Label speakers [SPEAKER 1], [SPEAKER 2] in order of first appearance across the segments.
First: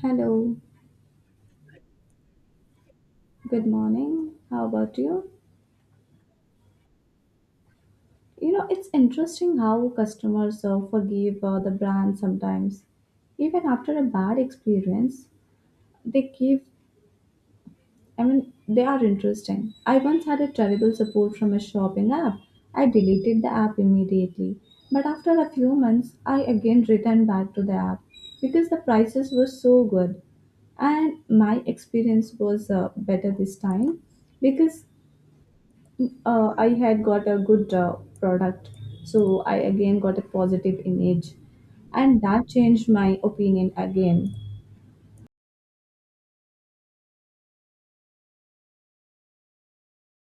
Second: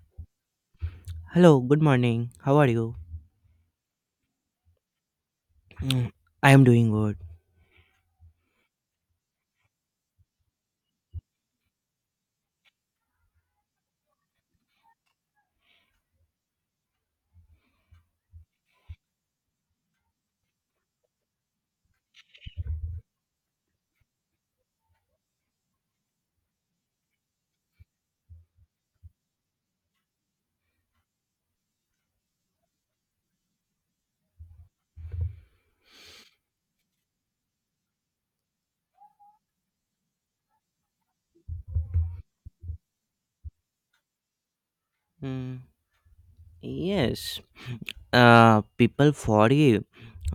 [SPEAKER 1] Hello,
[SPEAKER 2] Hello, good morning. How are you?
[SPEAKER 1] good morning. How about you?
[SPEAKER 2] Mm, I am doing good.
[SPEAKER 1] You know, it's interesting how customers forgive the brand sometimes. Even after a bad experience, they give, I mean, they are interesting. I once had a terrible support from a shopping app. I deleted the app immediately. But after a few months, I again returned back to the app because the prices were so good and my experience was better this time because I had got a good product, so I again got a positive image, and that changed my opinion again.
[SPEAKER 2] Mm, yes, people forgive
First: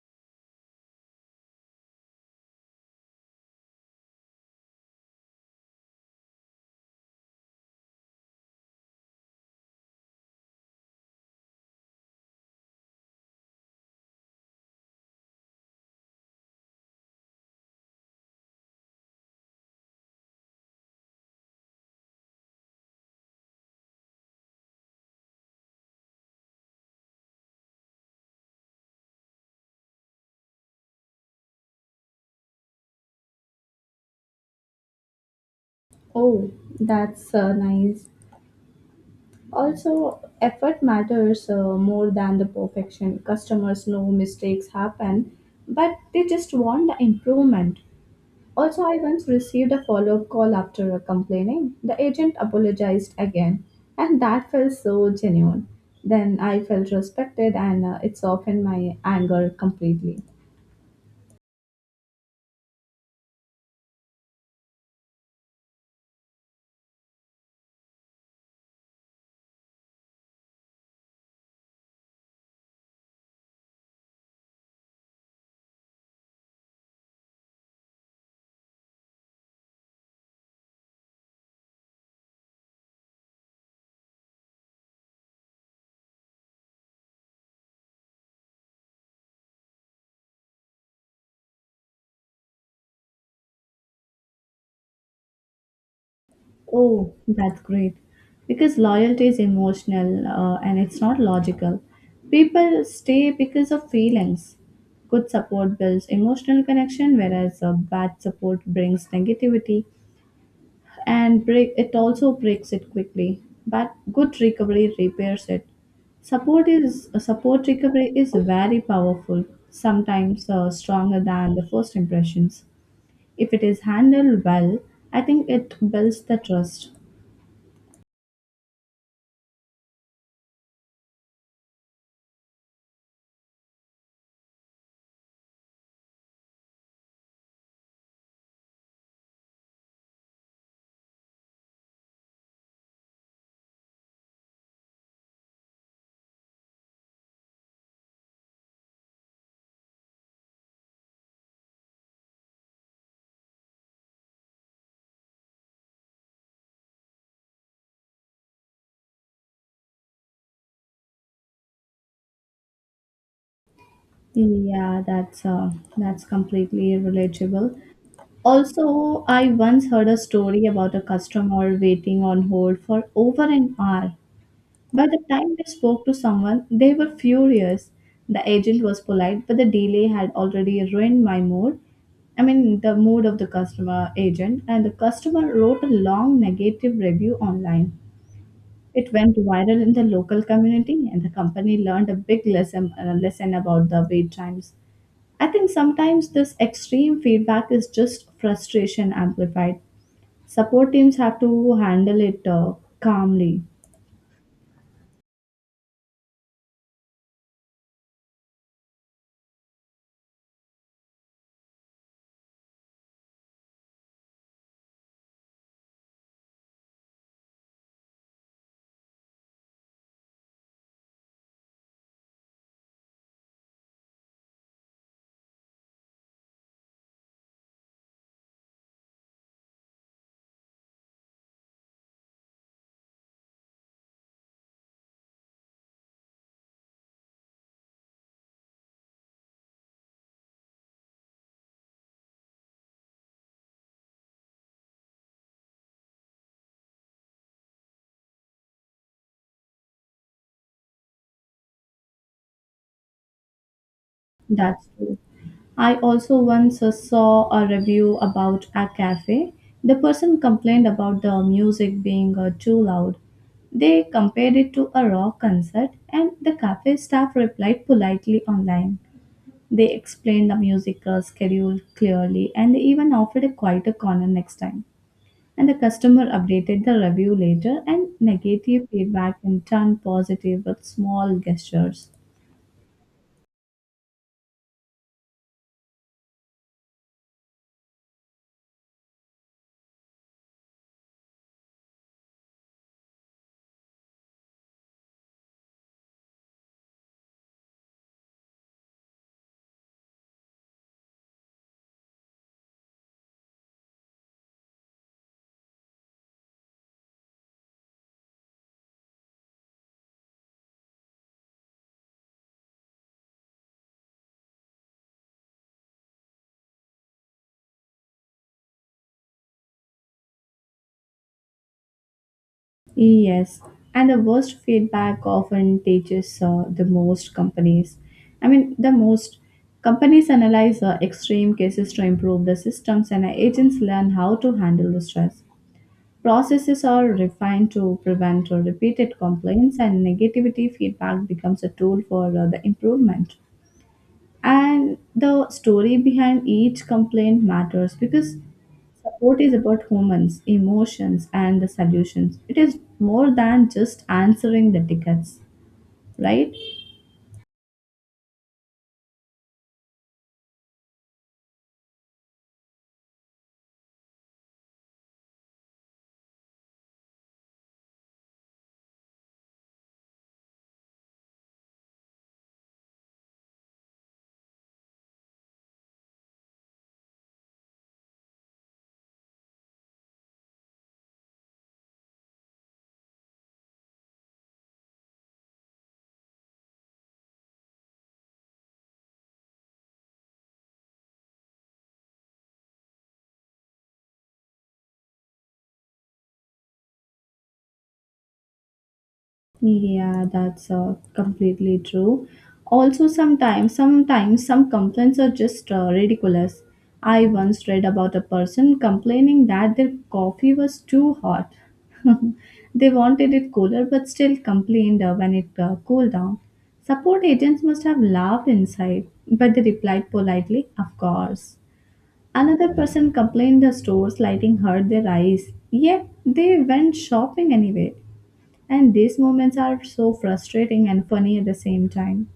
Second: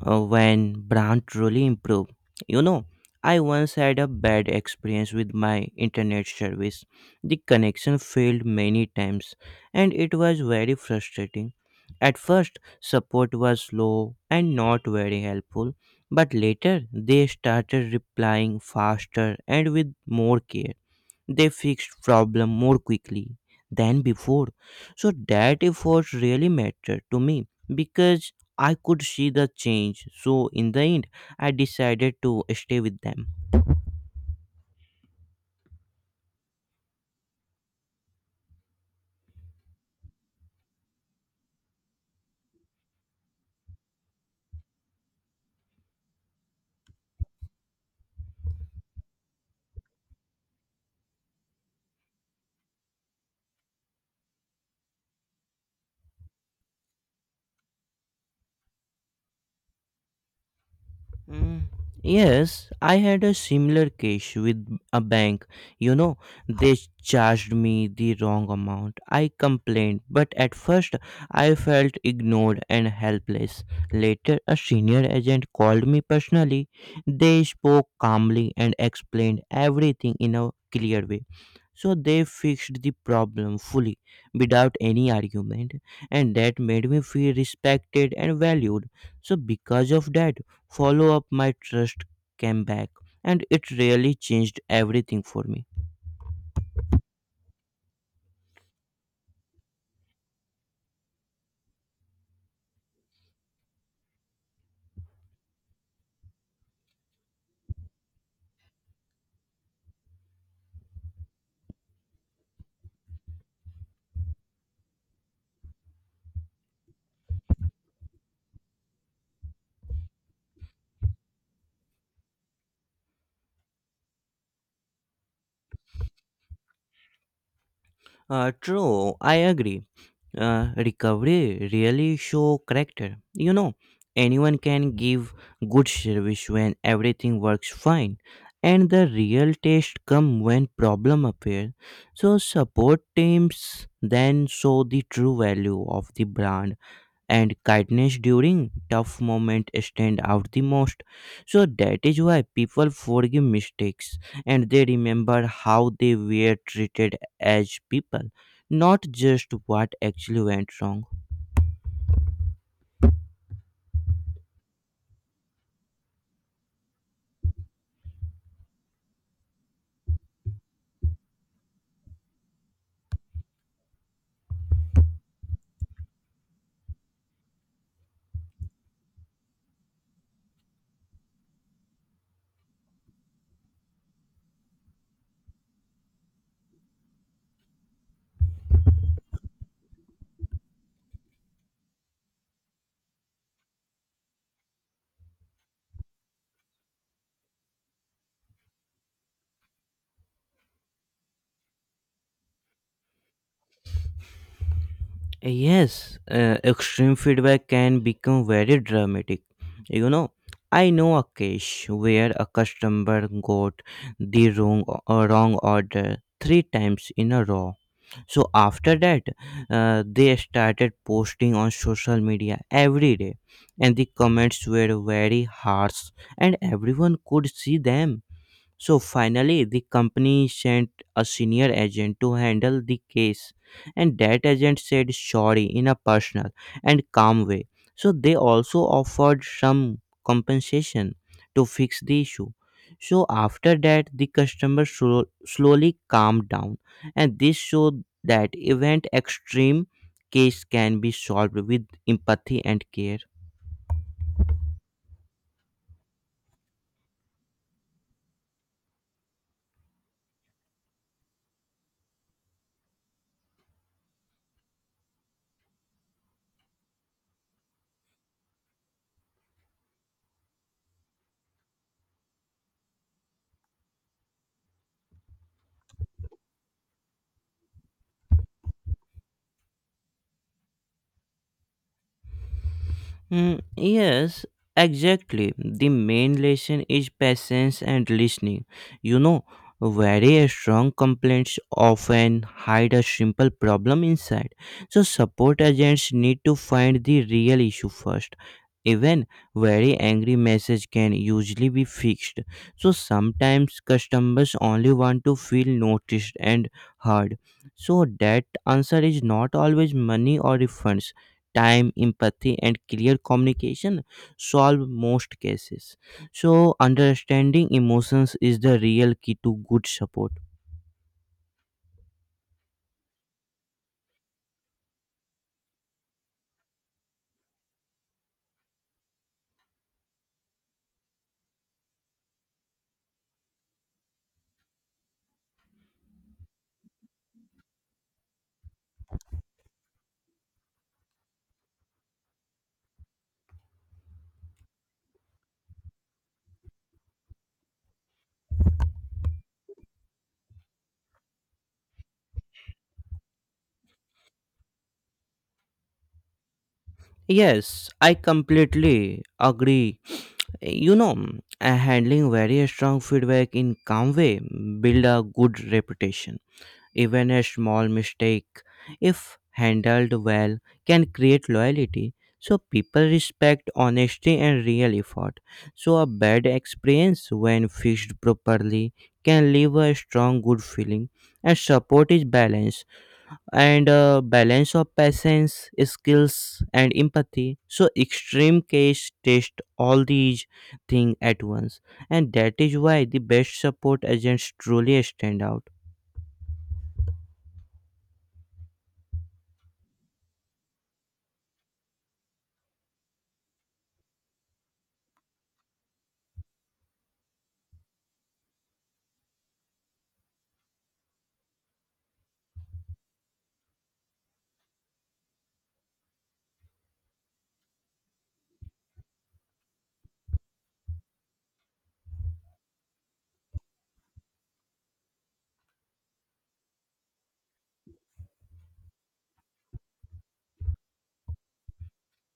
[SPEAKER 2] when brand truly improve. You know, I once had a bad experience with my internet service. The connection failed many times, and it was very frustrating. At first, support was slow and not very helpful, but later they started replying faster and with more care. They fixed problem more quickly than before, so that effort really mattered to me because I could see the change. So in the end, I decided to stay with them.
[SPEAKER 1] Oh, that's nice. Also, effort matters more than the perfection. Customers know mistakes happen, but they just want the improvement. Also, I once received a follow up call after complaining. The agent apologized again, and that felt so genuine. Then I felt respected, and it softened my anger completely.
[SPEAKER 2] Mm, Yes, I had a similar case with a bank. You know, they charged me the wrong amount. I complained, but at first I felt ignored and helpless. Later, a senior agent called me personally. They spoke calmly and explained everything in a clear way. So they fixed the problem fully without any argument, and that made me feel respected and valued. So, because of that, follow up my trust came back, and it really changed everything for me.
[SPEAKER 1] Oh, that's great. Because loyalty is emotional and it's not logical. People stay because of feelings. Good support builds emotional connection, whereas bad support brings negativity. And breaks it quickly, but good recovery repairs it. Support recovery is very powerful, sometimes stronger than the first impressions. If it is handled well, I think it builds the trust.
[SPEAKER 2] True, I agree. Recovery really show character, you know. Anyone can give good service when everything works fine, and the real test come when problem appear. So support teams then show the true value of the brand, and kindness during tough moments stand out the most. So that is why people forgive mistakes, and they remember how they were treated as people, not just what actually went wrong.
[SPEAKER 1] yeah that's uh, that's completely relatable. Also, I once heard a story about a customer waiting on hold for over an hour. By the time they spoke to someone, they were furious. The agent was polite, but the delay had already ruined my mood. I mean, the mood of the customer agent, and the customer wrote a long negative review online. It went viral in the local community, and the company learned a big lesson about the wait times. I think sometimes this extreme feedback is just frustration amplified. Support teams have to handle it calmly.
[SPEAKER 2] Yes, extreme feedback can become very dramatic. You know, I know a case where a customer got the wrong order 3 times in a row. So after that, they started posting on social media every day, and the comments were very harsh, and everyone could see them. So finally, the company sent a senior agent to handle the case, and that agent said sorry in a personal and calm way. So they also offered some compensation to fix the issue. So after that, the customer slowly calmed down, and this showed that event extreme case can be solved with empathy and care.
[SPEAKER 1] That's true. I also once saw a review about a cafe. The person complained about the music being too loud. They compared it to a rock concert, and the cafe staff replied politely online. They explained the music schedule clearly, and they even offered a quieter corner next time. And the customer updated the review later, and negative feedback can turn positive with small gestures.
[SPEAKER 2] Yes, exactly. The main lesson is patience and listening. You know, very strong complaints often hide a simple problem inside. So, support agents need to find the real issue first. Even very angry message can usually be fixed. So sometimes customers only want to feel noticed and heard. So that answer is not always money or refunds. Time, empathy, and clear communication solve most cases. So, understanding emotions is the real key to good support.
[SPEAKER 1] Yes, and the worst feedback often teaches the most companies. I mean, the most companies analyze extreme cases to improve the systems, and agents learn how to handle the stress. Processes are refined to prevent repeated complaints, and negativity feedback becomes a tool for the improvement, and the story behind each complaint matters because support is about humans emotions and the solutions. It is more than just answering the tickets, right?
[SPEAKER 2] Yes, I completely agree. You know, handling very strong feedback in calm way build a good reputation. Even a small mistake, if handled well, can create loyalty. So people respect honesty and real effort. So a bad experience, when fixed properly, can leave a strong good feeling. And support is balance and balance of patience, skills, and empathy. So extreme case test all these things at once, and that is why the best support agents truly stand out.
[SPEAKER 1] Yeah, that's completely true. Also, sometimes some complaints are just ridiculous. I once read about a person complaining that their coffee was too hot. They wanted it cooler, but still complained when it cooled down. Support agents must have laughed inside, but they replied politely, "Of course." Another person complained the store's lighting hurt their eyes, yet they went shopping anyway. And these moments are so frustrating and funny at the same time.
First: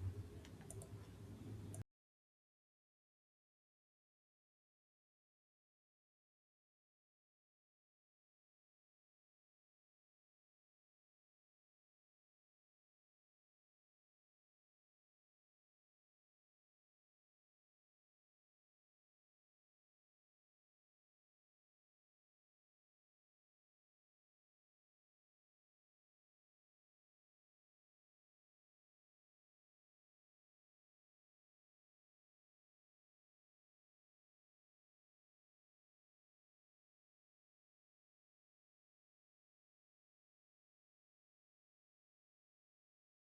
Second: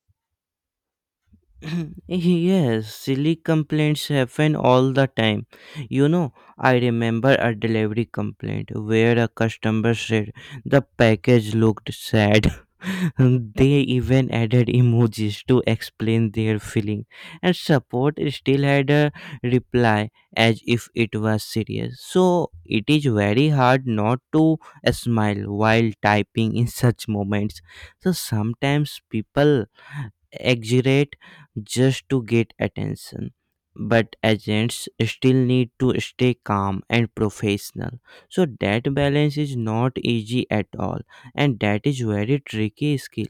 [SPEAKER 2] Yes, silly complaints happen all the time. You know, I remember a delivery complaint where a customer said the package looked sad. They even added emojis to explain their feeling, and support still had a reply as if it was serious. So it is very hard not to smile while typing in such moments. So sometimes people exaggerate just to get attention. But agents still need to stay calm and professional. So that balance is not easy at all, and that is very tricky skill.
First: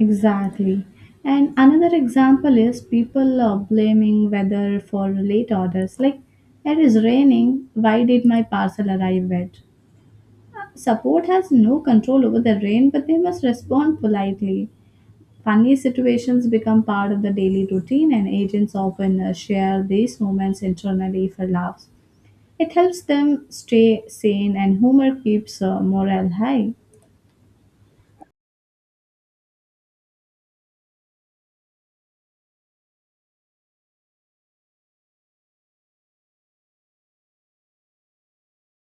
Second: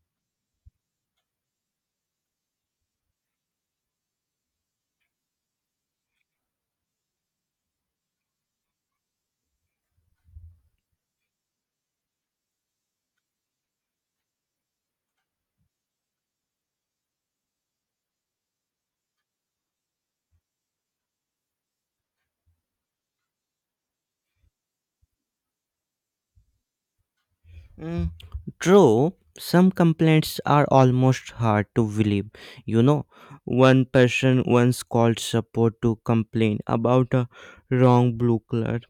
[SPEAKER 1] Exactly. And another example is people blaming weather for late orders. Like, it is raining, why did my parcel arrive wet? Support has no control over the rain, but they must respond politely. Funny situations become part of the daily routine, and agents often share these moments internally for laughs. It helps them stay sane, and humor keeps morale high.
[SPEAKER 2] Mm, True, some complaints are almost hard to believe. You know, one person once called support to complain about a wrong blue color.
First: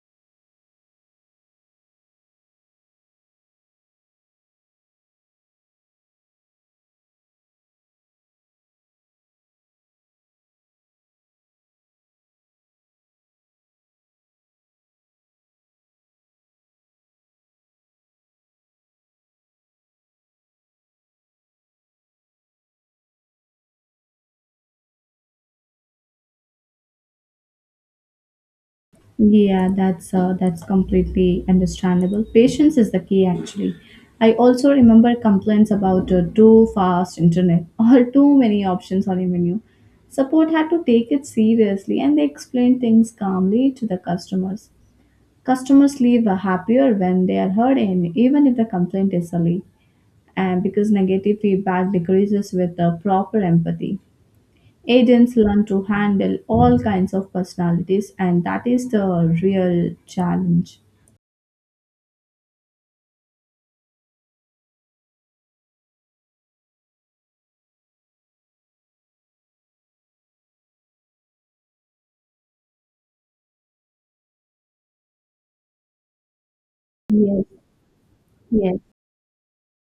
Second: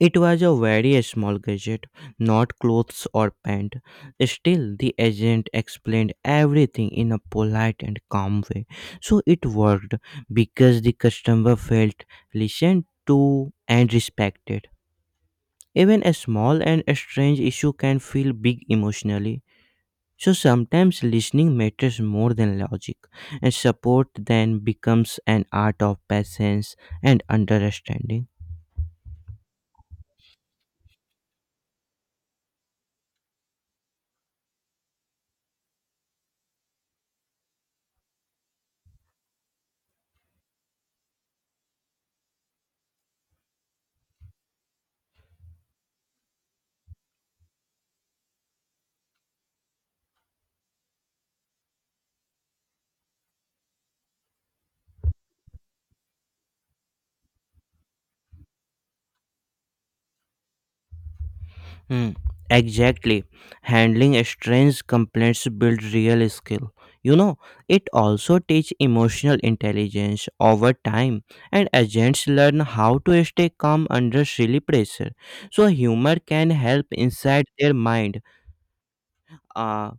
[SPEAKER 2] It was a very small gadget, not clothes or pants. Still, the agent explained everything in a polite and calm way. So it worked because the customer felt listened to and respected. Even a small and strange issue can feel big emotionally. So sometimes listening matters more than logic, and support then becomes an art of patience and understanding.
[SPEAKER 1] That's completely understandable. Patience is the key, actually. I also remember complaints about too fast internet or too many options on a menu. Support had to take it seriously, and they explained things calmly to the customers. Customers leave happier when they are heard, even if the complaint is silly, and because negative feedback decreases with proper empathy. Agents learn to handle all kinds of personalities, and that is the real challenge.
[SPEAKER 2] Hmm, Exactly. Handling strange complaints builds real skill. You know, it also teaches emotional intelligence over time, and agents learn how to stay calm under silly pressure. So, humor can help
[SPEAKER 1] Yes,
[SPEAKER 2] inside their mind.
[SPEAKER 1] yes,
[SPEAKER 2] Uh,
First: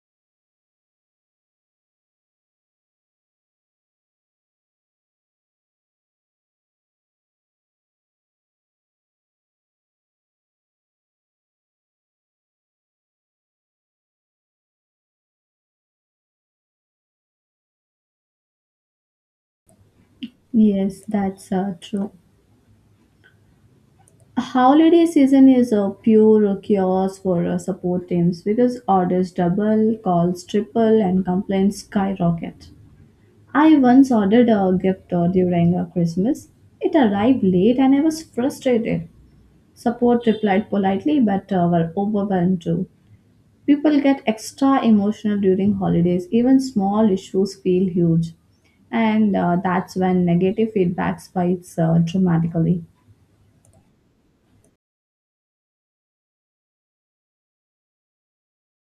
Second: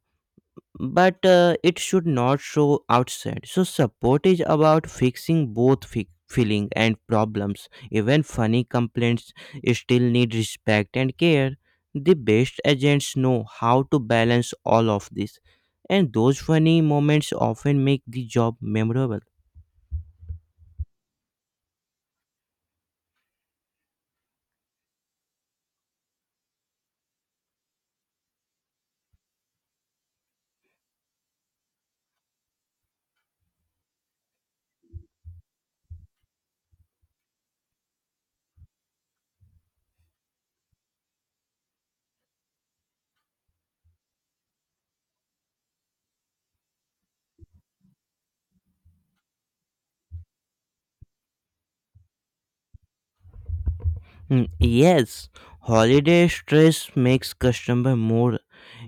[SPEAKER 2] but it should not show outside. So support is about fixing both feeling and problems. Even funny complaints still need respect and care. The best agents know how to balance all of this, and those funny moments often make the job memorable.
[SPEAKER 1] yes, that's true. Holiday season is a pure chaos for support teams because orders double, calls triple, and complaints skyrocket. I once ordered a gift during Christmas. It arrived late and I was frustrated. Support replied politely but were overwhelmed too. People get extra emotional during holidays, even small issues feel huge. And that's when negative feedback spikes dramatically.
[SPEAKER 2] Yes, holiday stress makes customer more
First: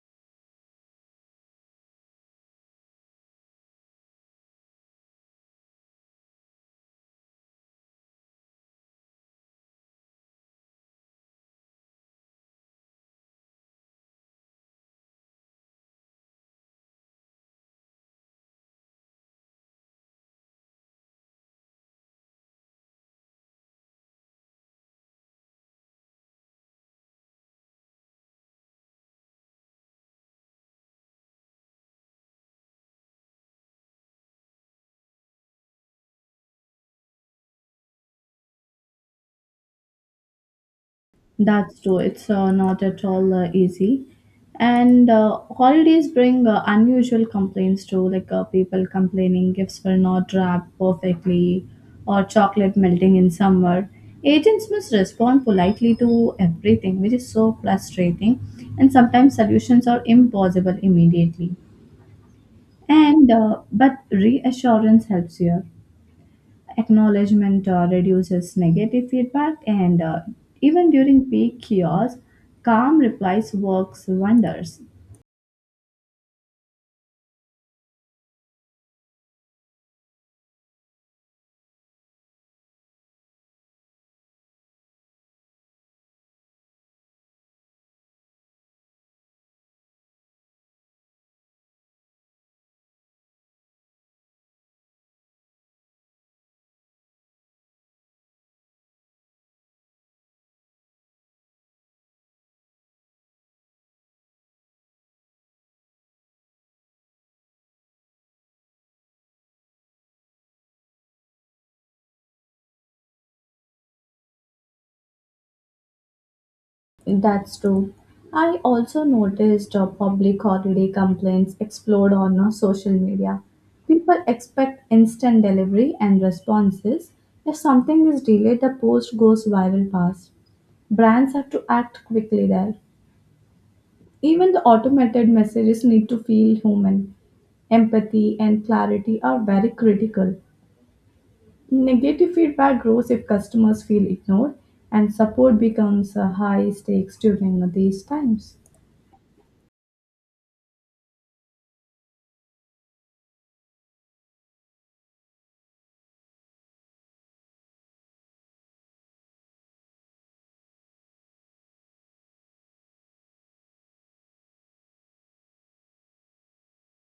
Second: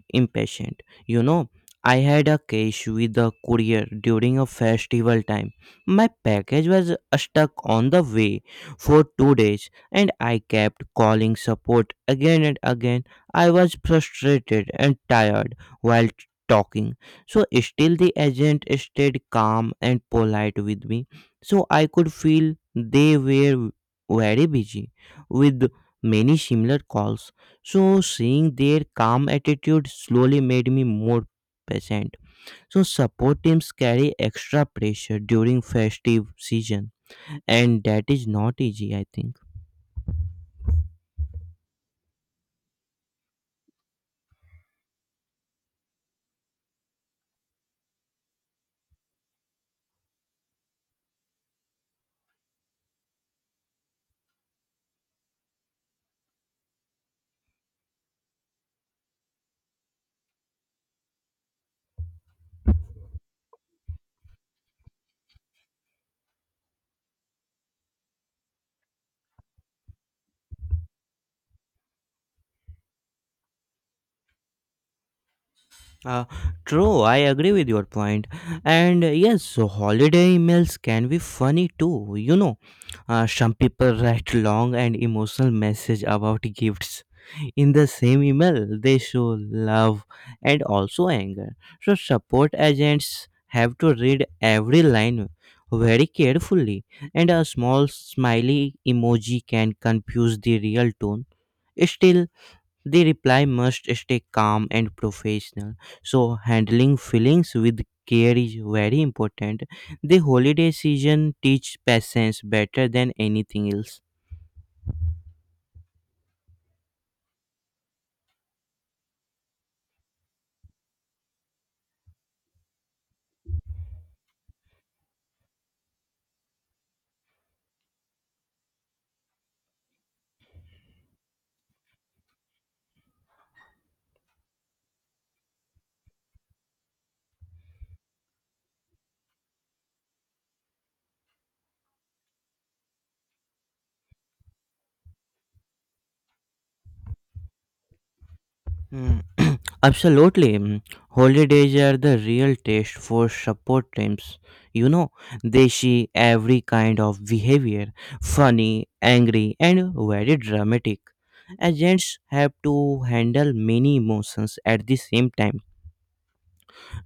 [SPEAKER 2] impatient. You know, I had a case with the courier during a festival time. My package was stuck on the way for 2 days, and I kept calling support again and again. I was frustrated and tired while talking. So, still, the agent stayed calm and polite with me. So, I could feel they were very busy with many similar calls, so seeing their calm attitude slowly made me more patient. So support teams carry extra pressure during festive season, and that is not easy, I think.
[SPEAKER 1] That's true, it's not at all easy. And holidays bring unusual complaints too, like people complaining gifts were not wrapped perfectly or chocolate melting in summer. Agents must respond politely to everything, which is so frustrating, and sometimes solutions are impossible immediately. And but reassurance helps here. Acknowledgement reduces negative feedback, and even during peak chaos, calm replies works wonders.
[SPEAKER 2] Uh, True, I agree with your point. And yes, so holiday emails can be funny too. You know, some people write long and emotional message about gifts. In the same email, they show love and also anger, so support agents have to read every line very carefully, and a small smiley emoji can confuse the real tone. Still, the reply must stay calm and professional. So handling feelings with care is very important. The holiday season teaches patience better than anything else.
[SPEAKER 1] That's true. I also noticed public holiday complaints explode on social media. People expect instant delivery and responses. If something is delayed, the post goes viral fast. Brands have to act quickly there. Even the automated messages need to feel human. Empathy and clarity are very critical. Negative feedback grows if customers feel ignored, and support becomes high stakes during these times.
[SPEAKER 2] Absolutely. Mm. Holidays are the real test for support teams. You know, they see every kind of behavior: funny, angry, and very dramatic. Agents have to handle many emotions at the same time.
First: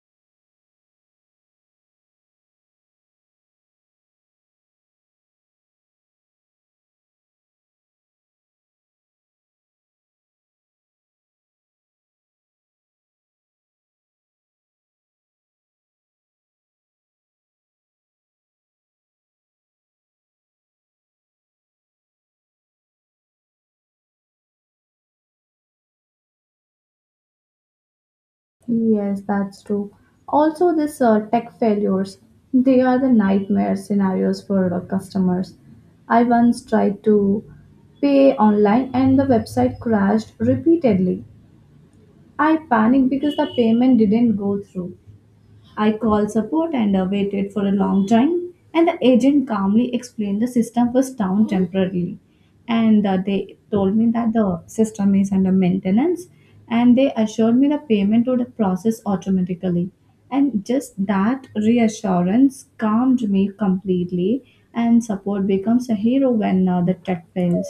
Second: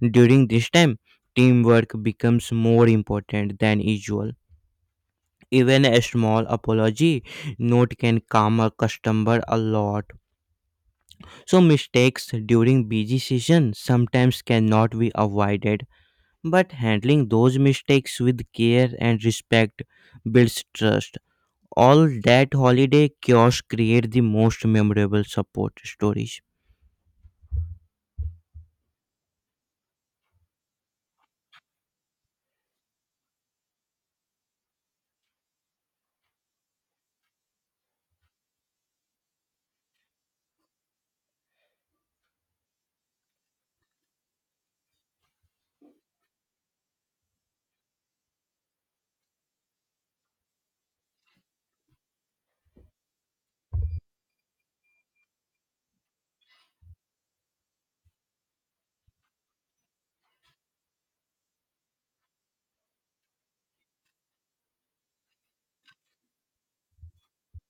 [SPEAKER 2] During this time, teamwork becomes more important than usual. Even a small apology note can calm a customer a lot. So mistakes during busy season sometimes cannot be avoided, but handling those mistakes with care and respect builds trust. All that holiday chaos create the most memorable support stories.
[SPEAKER 1] Yes, that's true. Also, this tech failures, they are the nightmare scenarios for customers. I once tried to pay online and the website crashed repeatedly. I panicked because the payment didn't go through. I called support and waited for a long time, and the agent calmly explained the system was down temporarily. And they told me that the system is under maintenance, and they assured me the payment would process automatically. And just that reassurance calmed me completely, and support becomes a hero when the tech fails.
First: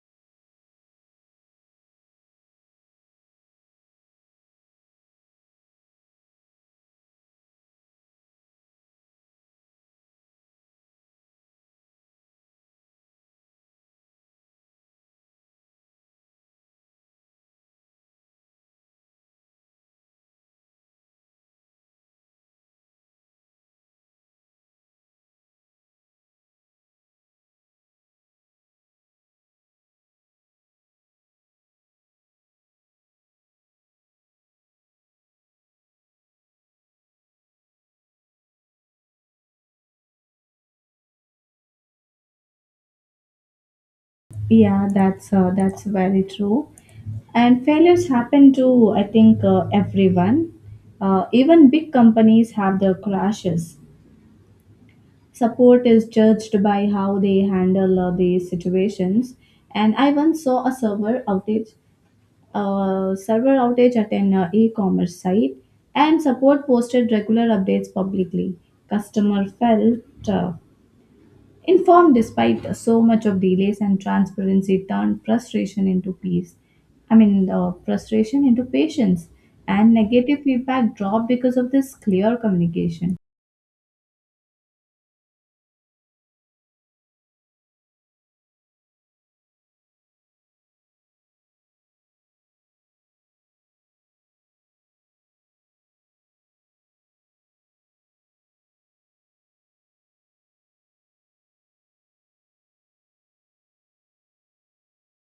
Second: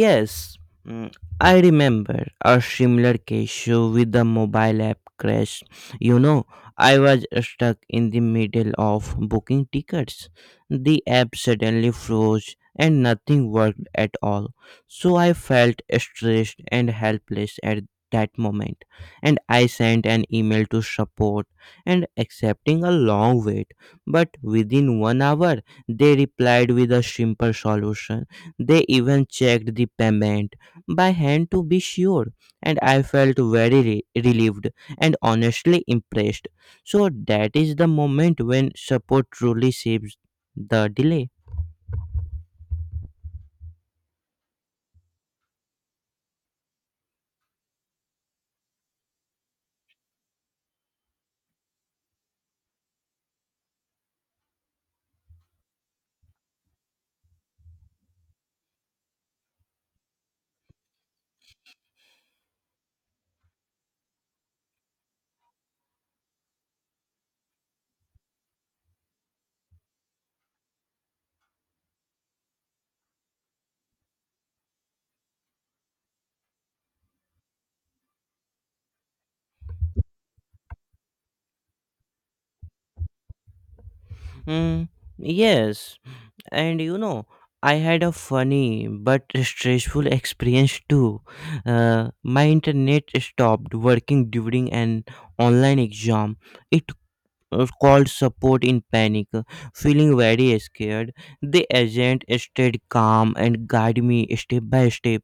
[SPEAKER 2] Yes, mm, I remember a similar case show with the mobile app crash. You know, I was stuck in the middle of booking tickets. The app suddenly froze and nothing worked at all. So I felt stressed and helpless at that moment. And I sent an email to support and accepting a long wait. But within 1 hour, they replied with a simple solution. They even checked the payment by hand to be sure, and I felt very relieved and honestly impressed. So, that is the moment when support truly saves the delay.
[SPEAKER 1] That's very true. And failures happen to, I think, everyone. Even big companies have their crashes. Support is judged by how they handle these situations. And I once saw a server outage at an e-commerce site, and support posted regular updates publicly. Customer felt uh, informed despite so much of delays, and transparency turned frustration into peace. I mean, frustration into patience, and negative feedback dropped because of this clear communication.
[SPEAKER 2] Mm, yes, and you know, I had a funny but stressful experience too. My internet stopped working during an online exam. It called support in panic, feeling very scared. The agent stayed calm and guided me step by step.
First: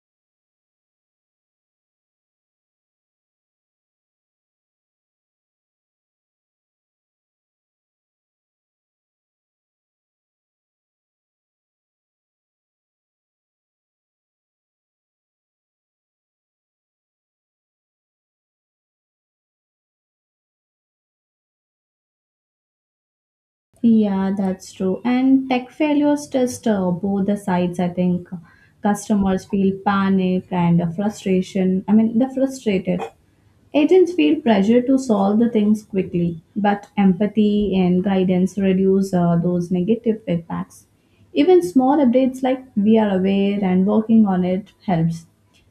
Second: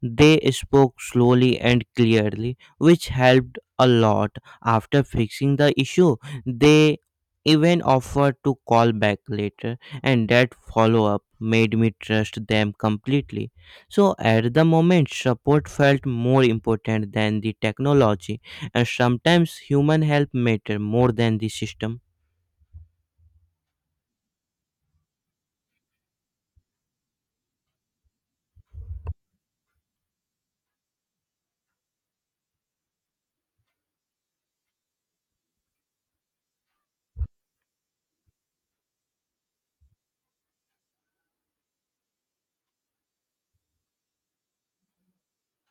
[SPEAKER 2] They spoke slowly and clearly, which helped a lot. After fixing the issue, they even offered to call back later, and that follow up made me trust them completely. So, at the moment, support felt more important than the technology, and sometimes human help matter more than the system.
[SPEAKER 1] Yeah, that's true. And tech failures test both the sides, I think. Customers feel panic and frustration. I mean, they're frustrated. Agents feel pressure to solve the things quickly, but empathy and guidance reduce those negative feedbacks. Even small updates like "we are aware and working on it" helps.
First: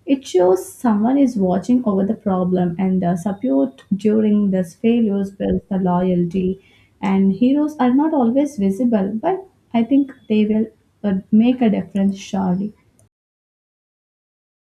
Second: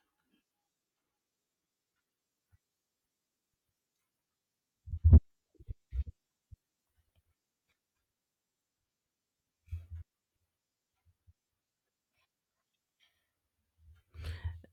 [SPEAKER 1] It shows someone is watching over the problem, and the support during these failures builds the loyalty. And heroes are not always visible, but I think they will make a difference surely.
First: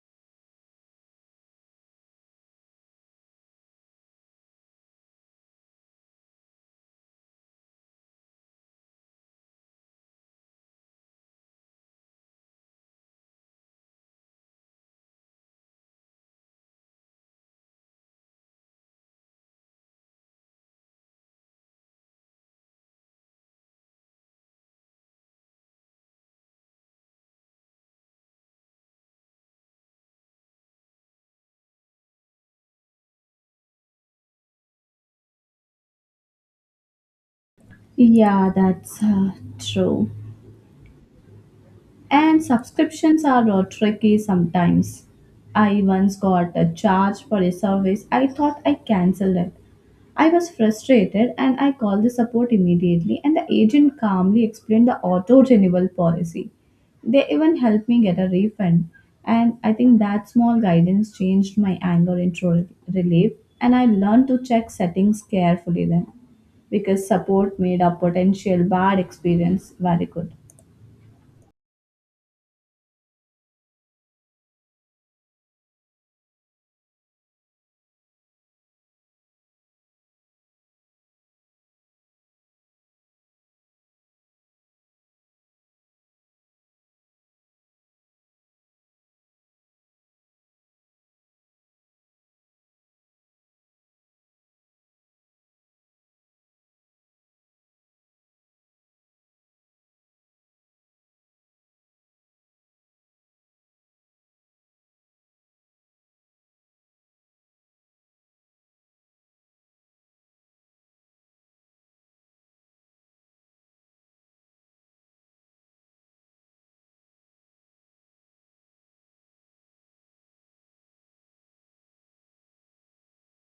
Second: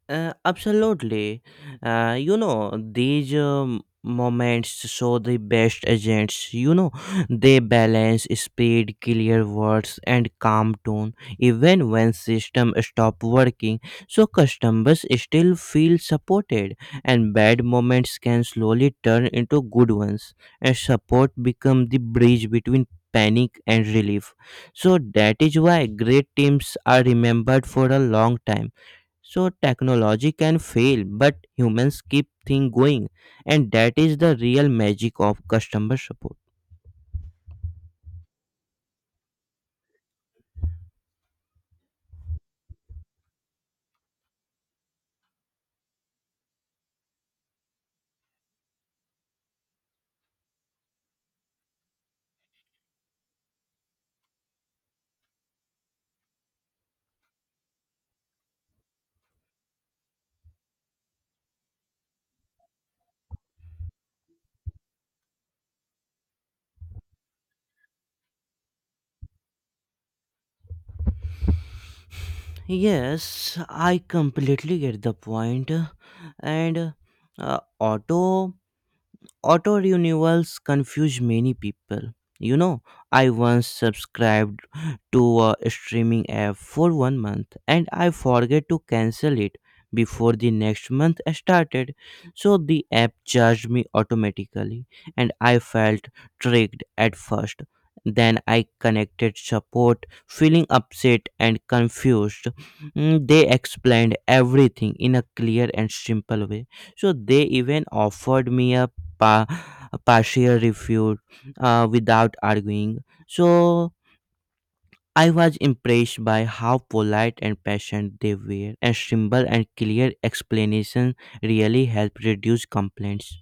[SPEAKER 2] Absolutely. You know, these moments show the best agents. You know, they balance speed, clear words, and calm tone, even when system stop working. So customers still feel supported, and bad moments can slowly turn into good ones, and support become the bridge between panic and relief. So that is why great teams are remembered for a long time. So technology can fail, but humans keep things going, and that is the real magic of customer support.
[SPEAKER 1] Yeah, that's true. And subscriptions are tricky sometimes. I once got a charge for a service. I thought I cancelled it. I was frustrated and I called the support immediately, and the agent calmly explained the auto renewal policy. They even helped me get a refund, and I think that small guidance changed my anger into relief, and I learned to check settings carefully then, because support made a potential bad experience very good.
[SPEAKER 2] Yes, I completely get the point, and uh, auto auto renewals confuse many people. You know, I once subscribed to a streaming app for one month, and I forget to cancel it before the next month started. So the app charged me automatically, and I felt tricked at first. Then I connected support, feeling upset and confused. They explained everything in a clear and simple way, so they even offered me a pa- partial refute without arguing. So I was impressed by how polite and patient they were, and simple and clear explanation really helped reduce complaints.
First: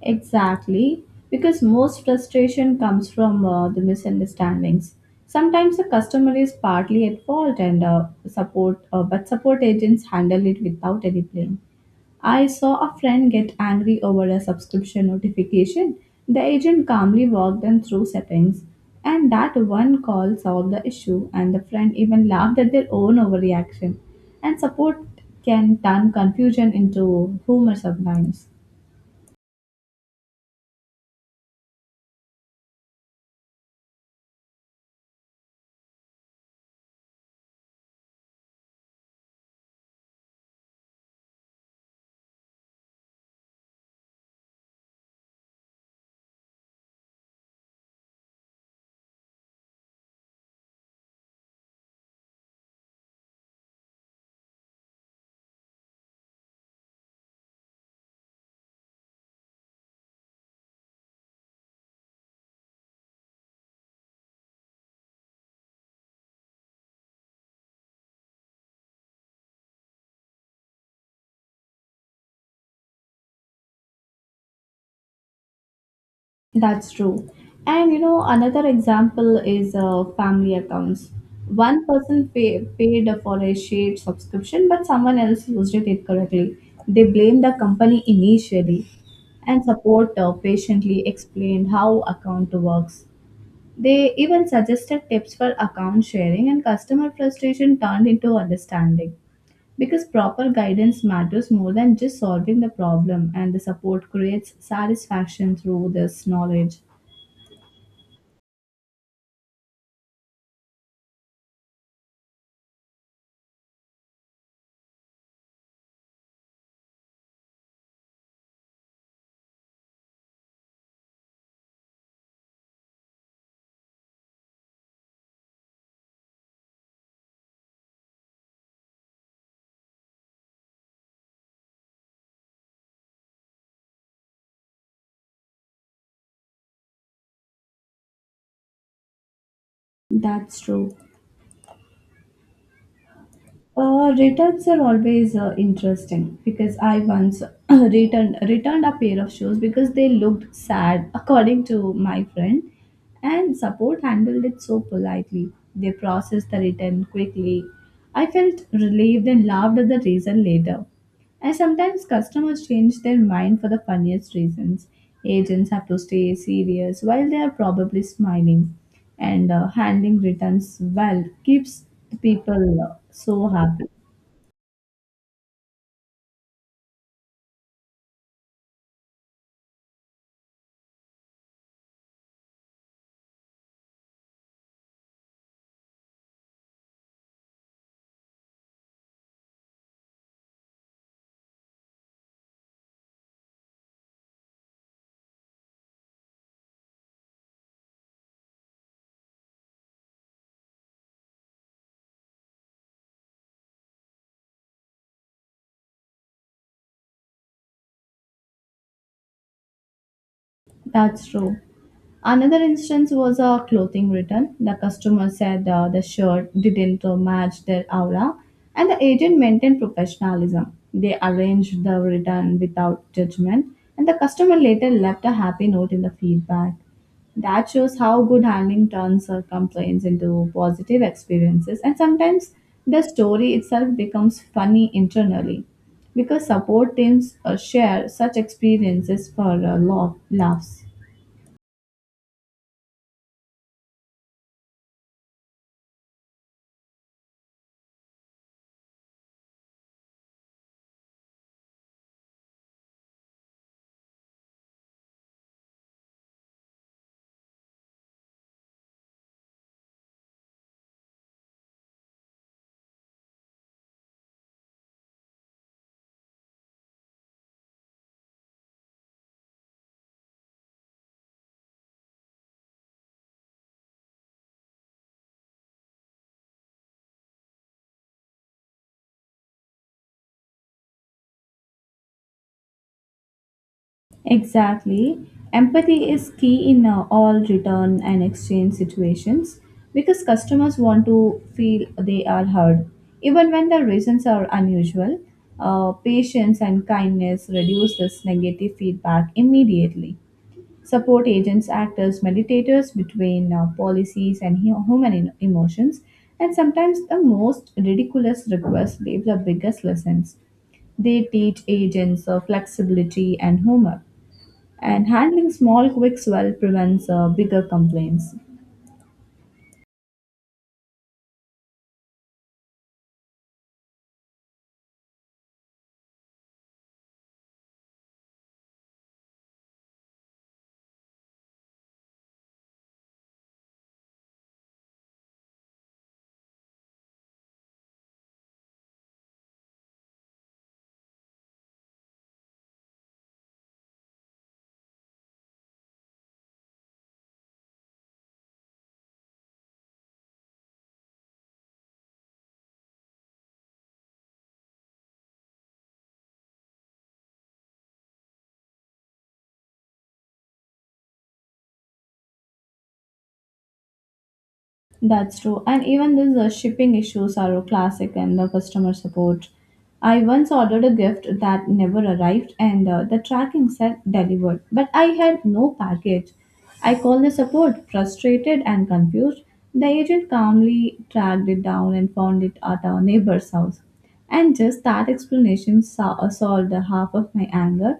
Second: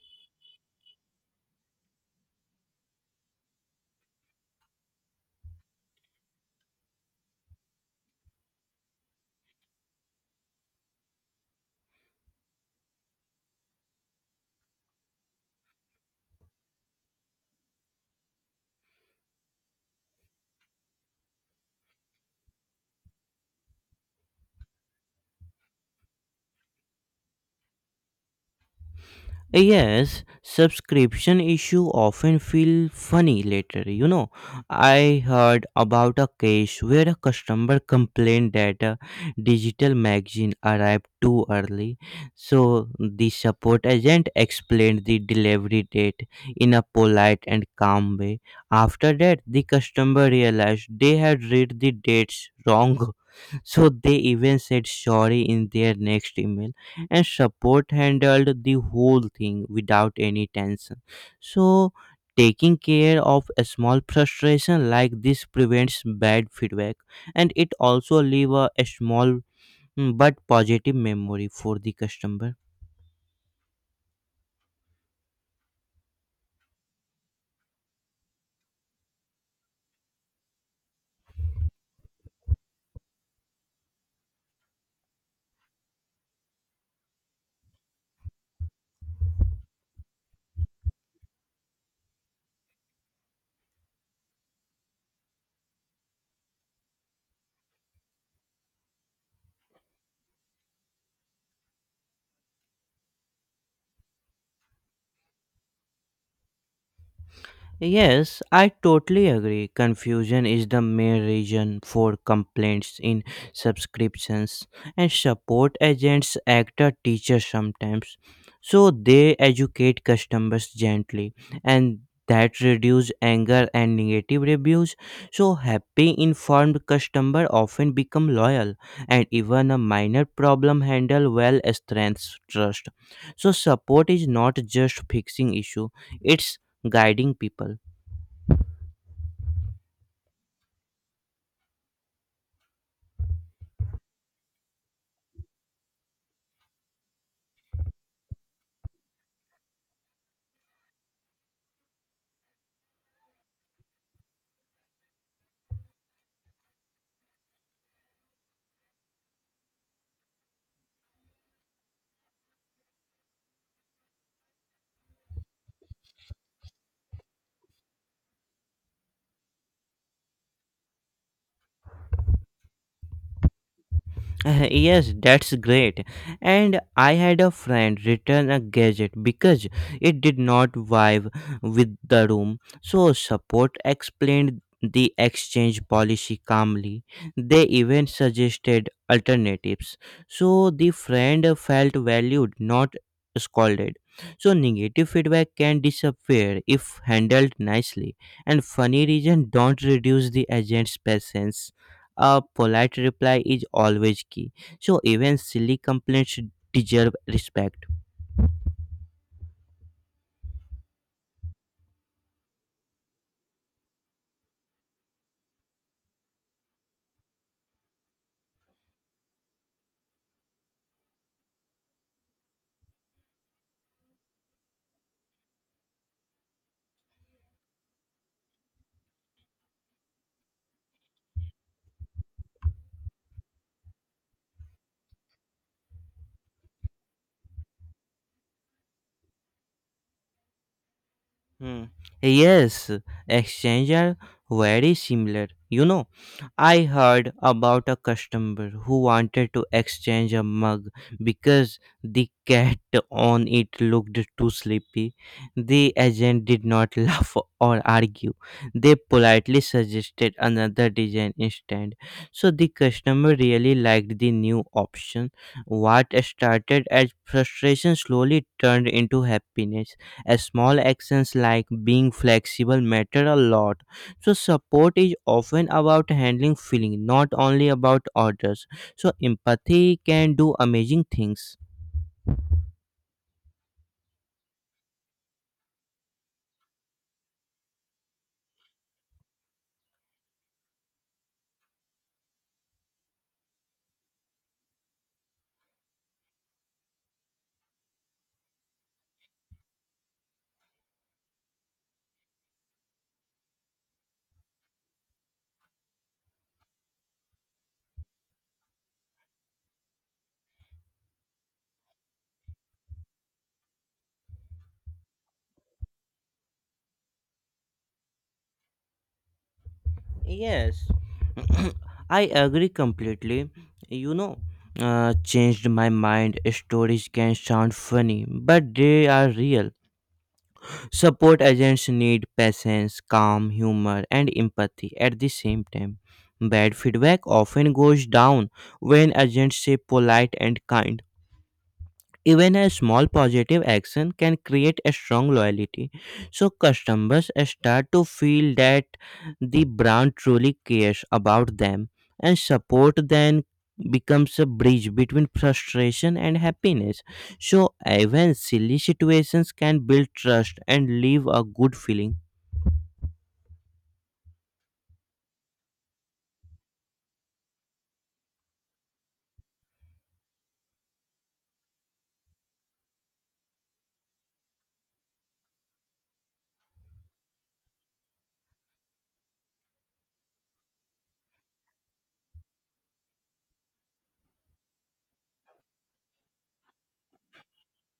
[SPEAKER 1] Exactly, because most frustration comes from the misunderstandings. Sometimes the customer is partly at fault, and but support agents handle it without any blame. I saw a friend get angry over a subscription notification. The agent calmly walked them through settings, and that one call solved the issue. And the friend even laughed at their own overreaction. And support can turn confusion into humor sometimes.
[SPEAKER 2] Yes, subscription issue often feel funny later. You know, I heard about a case where a customer complained that a digital magazine arrived too early. So the support agent explained the delivery date in a polite and calm way. After that, the customer realized they had read the dates wrong. So they even said sorry in their next email, and support handled the whole thing without any tension. So taking care of a small frustration like this prevents bad feedback, and it also leave a small, but positive memory for the customer.
[SPEAKER 1] That's true. And you know, another example is family accounts. One person paid for a shared subscription, but someone else used it incorrectly. They blamed the company initially, and support patiently explained how account works. They even suggested tips for account sharing, and customer frustration turned into understanding. Because proper guidance matters more than just solving the problem, and the support creates satisfaction through this knowledge.
[SPEAKER 2] Yes, I totally agree. Confusion is the main reason for complaints in subscriptions, and support agents act as teachers sometimes. So they educate customers gently, and that reduce anger and negative reviews. So happy, informed customer often become loyal, and even a minor problem handle well strengthens trust. So support is not just fixing issue; it's guiding people.
[SPEAKER 1] That's true. Returns are always interesting because I once returned a pair of shoes because they looked sad, according to my friend, and support handled it so politely. They processed the return quickly. I felt relieved and laughed at the reason later. And sometimes customers change their mind for the funniest reasons. Agents have to stay serious while they are probably smiling, and handling returns well keeps the people so happy.
[SPEAKER 2] Yes, that's great. And I had a friend return a gadget because it did not vibe with the room. So, support explained the exchange policy calmly. They even suggested alternatives. So, the friend felt valued, not scolded. So, negative feedback can disappear if handled nicely, and funny reason don't reduce the agent's patience. A polite reply is always key. So even silly complaints deserve respect.
[SPEAKER 1] That's true. Another instance was a clothing return. The customer said the shirt didn't match their aura, and the agent maintained professionalism. They arranged the return without judgment, and the customer later left a happy note in the feedback. That shows how good handling turns complaints into positive experiences, and sometimes the story itself becomes funny internally because support teams share such experiences for laughs.
[SPEAKER 2] Hmm. Yes, exchange are very similar. You know, I heard about a customer who wanted to exchange a mug because the cat on it looked too sleepy. The agent did not laugh or argue. They politely suggested another design instead. So the customer really liked the new option. What started as frustration slowly turned into happiness. A small actions like being flexible matter a lot. So support is often about handling feeling, not only about orders. So empathy can do amazing things.
[SPEAKER 1] Exactly. Empathy is key in all return and exchange situations because customers want to feel they are heard. Even when the reasons are unusual, patience and kindness reduce this negative feedback immediately. Support agents act as mediators between policies and human emotions, and sometimes the most ridiculous requests leave the biggest lessons. They teach agents flexibility and humor, and handling small quicks well prevents bigger complaints.
[SPEAKER 2] Yes, I agree completely. You know, changed my mind. Stories can sound funny, but they are real. Support agents need patience, calm, humor, and empathy at the same time. Bad feedback often goes down when agents say polite and kind. Even a small positive action can create a strong loyalty. So customers start to feel that the brand truly cares about them and support then becomes a bridge between frustration and happiness. So even silly situations can build trust and leave a good feeling.
[SPEAKER 1] That's true. And even these shipping issues are a classic in the customer support. I once ordered a gift that never arrived, and the tracking said delivered, but I had no package. I called the support, frustrated and confused. The agent calmly tracked it down and found it at our neighbor's house. And just that explanation solved half of my anger.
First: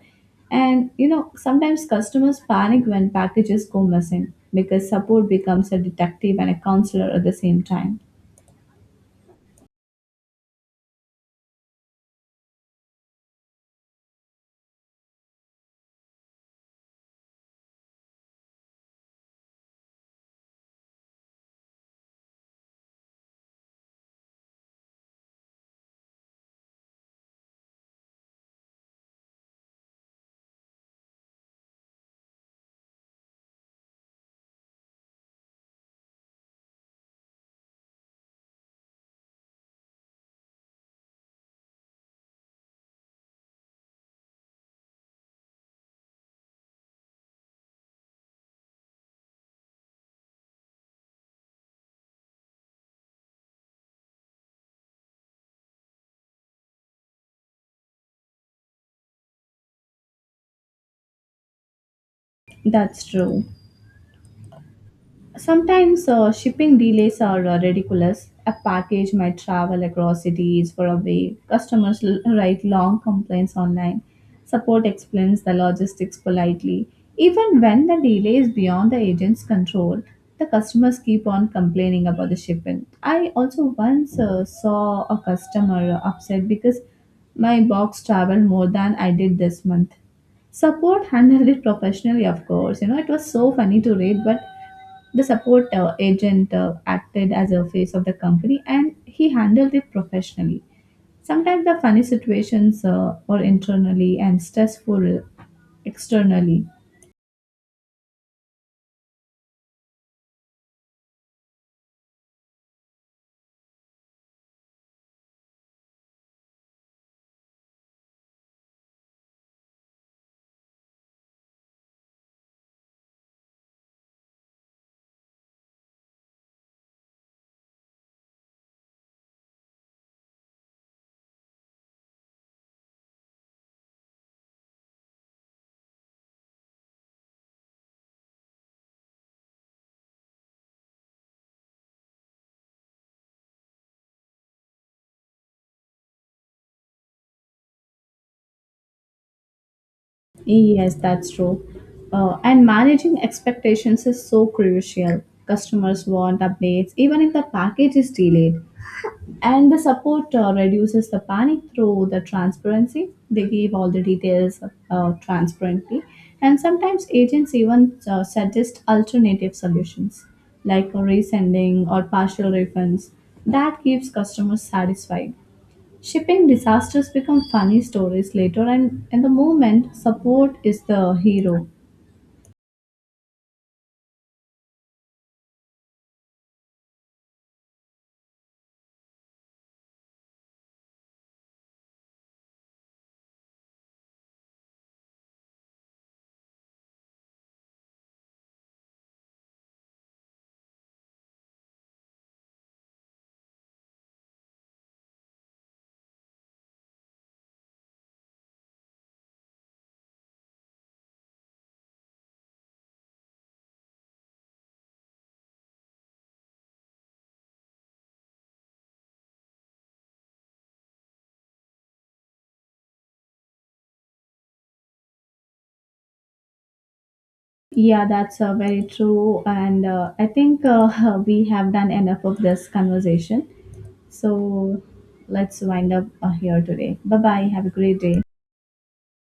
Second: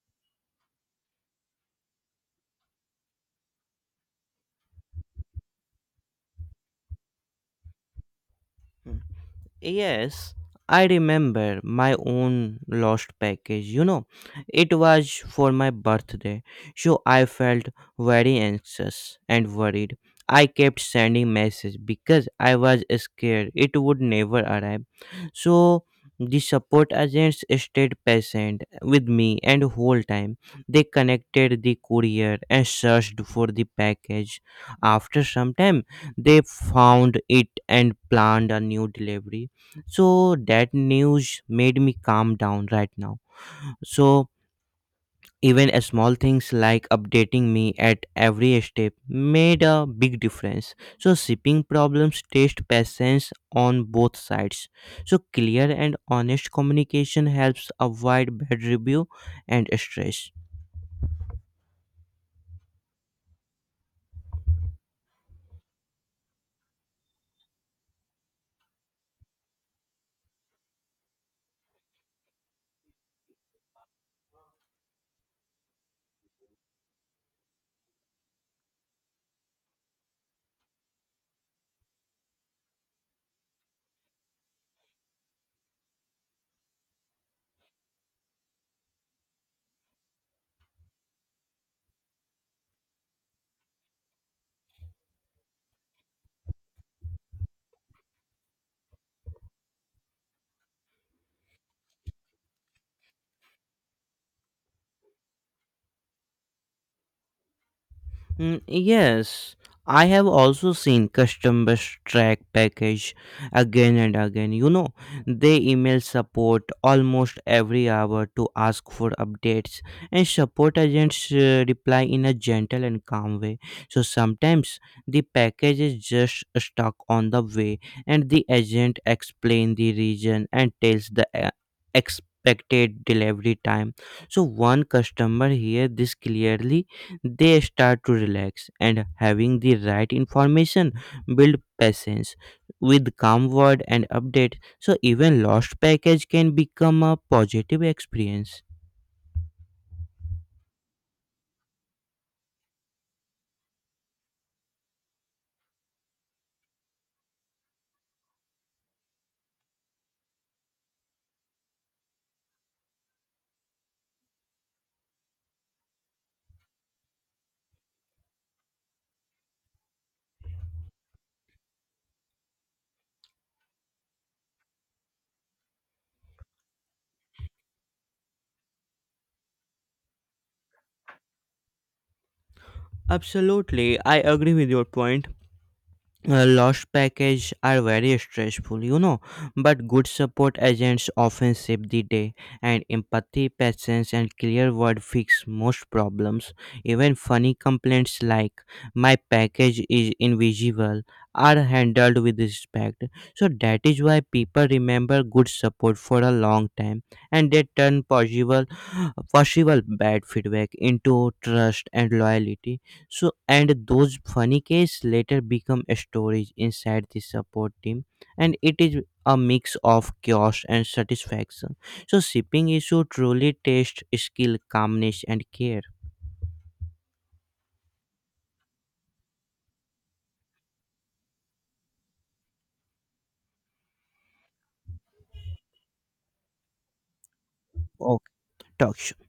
[SPEAKER 1] And you know, sometimes customers panic when packages go missing because support becomes a detective and a counselor at the same time.
[SPEAKER 2] Yes, I remember my own lost package. You know, it was for my birthday, so I felt very anxious and worried. I kept sending messages because I was scared it would never arrive. So the support agents stayed patient with me and whole time. They connected the courier and searched for the package. After some time, they found it and planned a new delivery so that news made me calm down right now. So even a small things like updating me at every step made a big difference. So shipping problems test patience on both sides. So clear and honest communication helps avoid bad review and stress.
[SPEAKER 1] That's true. Sometimes shipping delays are ridiculous. A package might travel across cities for a week. Customers write long complaints online. Support explains the logistics politely. Even when the delay is beyond the agent's control, the customers keep on complaining about the shipment. I also once saw a customer upset because "my box traveled more than I did this month." Support handled it professionally. Of course, you know, it was so funny to read, but the support agent acted as a face of the company and he handled it professionally. Sometimes the funny situations were internally and stressful externally.
[SPEAKER 2] Mm, yes, I have also seen customers track package again and again. You know, they email support almost every hour to ask for updates, and support agents reply in a gentle and calm way. So sometimes the package is just stuck on the way, and the agent explains the reason and tells the expected delivery time. So one customer hear this clearly, they start to relax, and having the right information build patience with calm word and update. So even lost package can become a positive experience.
[SPEAKER 1] Yes, that's true. And managing expectations is so crucial. Customers want updates even if the package is delayed. And the support reduces the panic through the transparency. They give all the details transparently. And sometimes agents even suggest alternative solutions like a resending or partial refunds. That keeps customers satisfied. Shipping disasters become funny stories later, and in the moment, support is the hero.
[SPEAKER 2] Absolutely, I agree with your point. Lost package are very stressful, you know, but good support agents often save the day, and empathy, patience, and clear word fix most problems. Even funny complaints like "my package is invisible" are handled with respect. So that is why people remember good support for a long time, and they turn possible bad feedback into trust and loyalty. So, and those funny cases later become stories inside the support team, and it is a mix of chaos and satisfaction. So, shipping issue truly tests skill, calmness, and care.
[SPEAKER 1] Yeah, that's very true. And I think we have done enough of this conversation. So let's wind up here today. Bye bye. Have a great day.
[SPEAKER 2] Okay, talk show.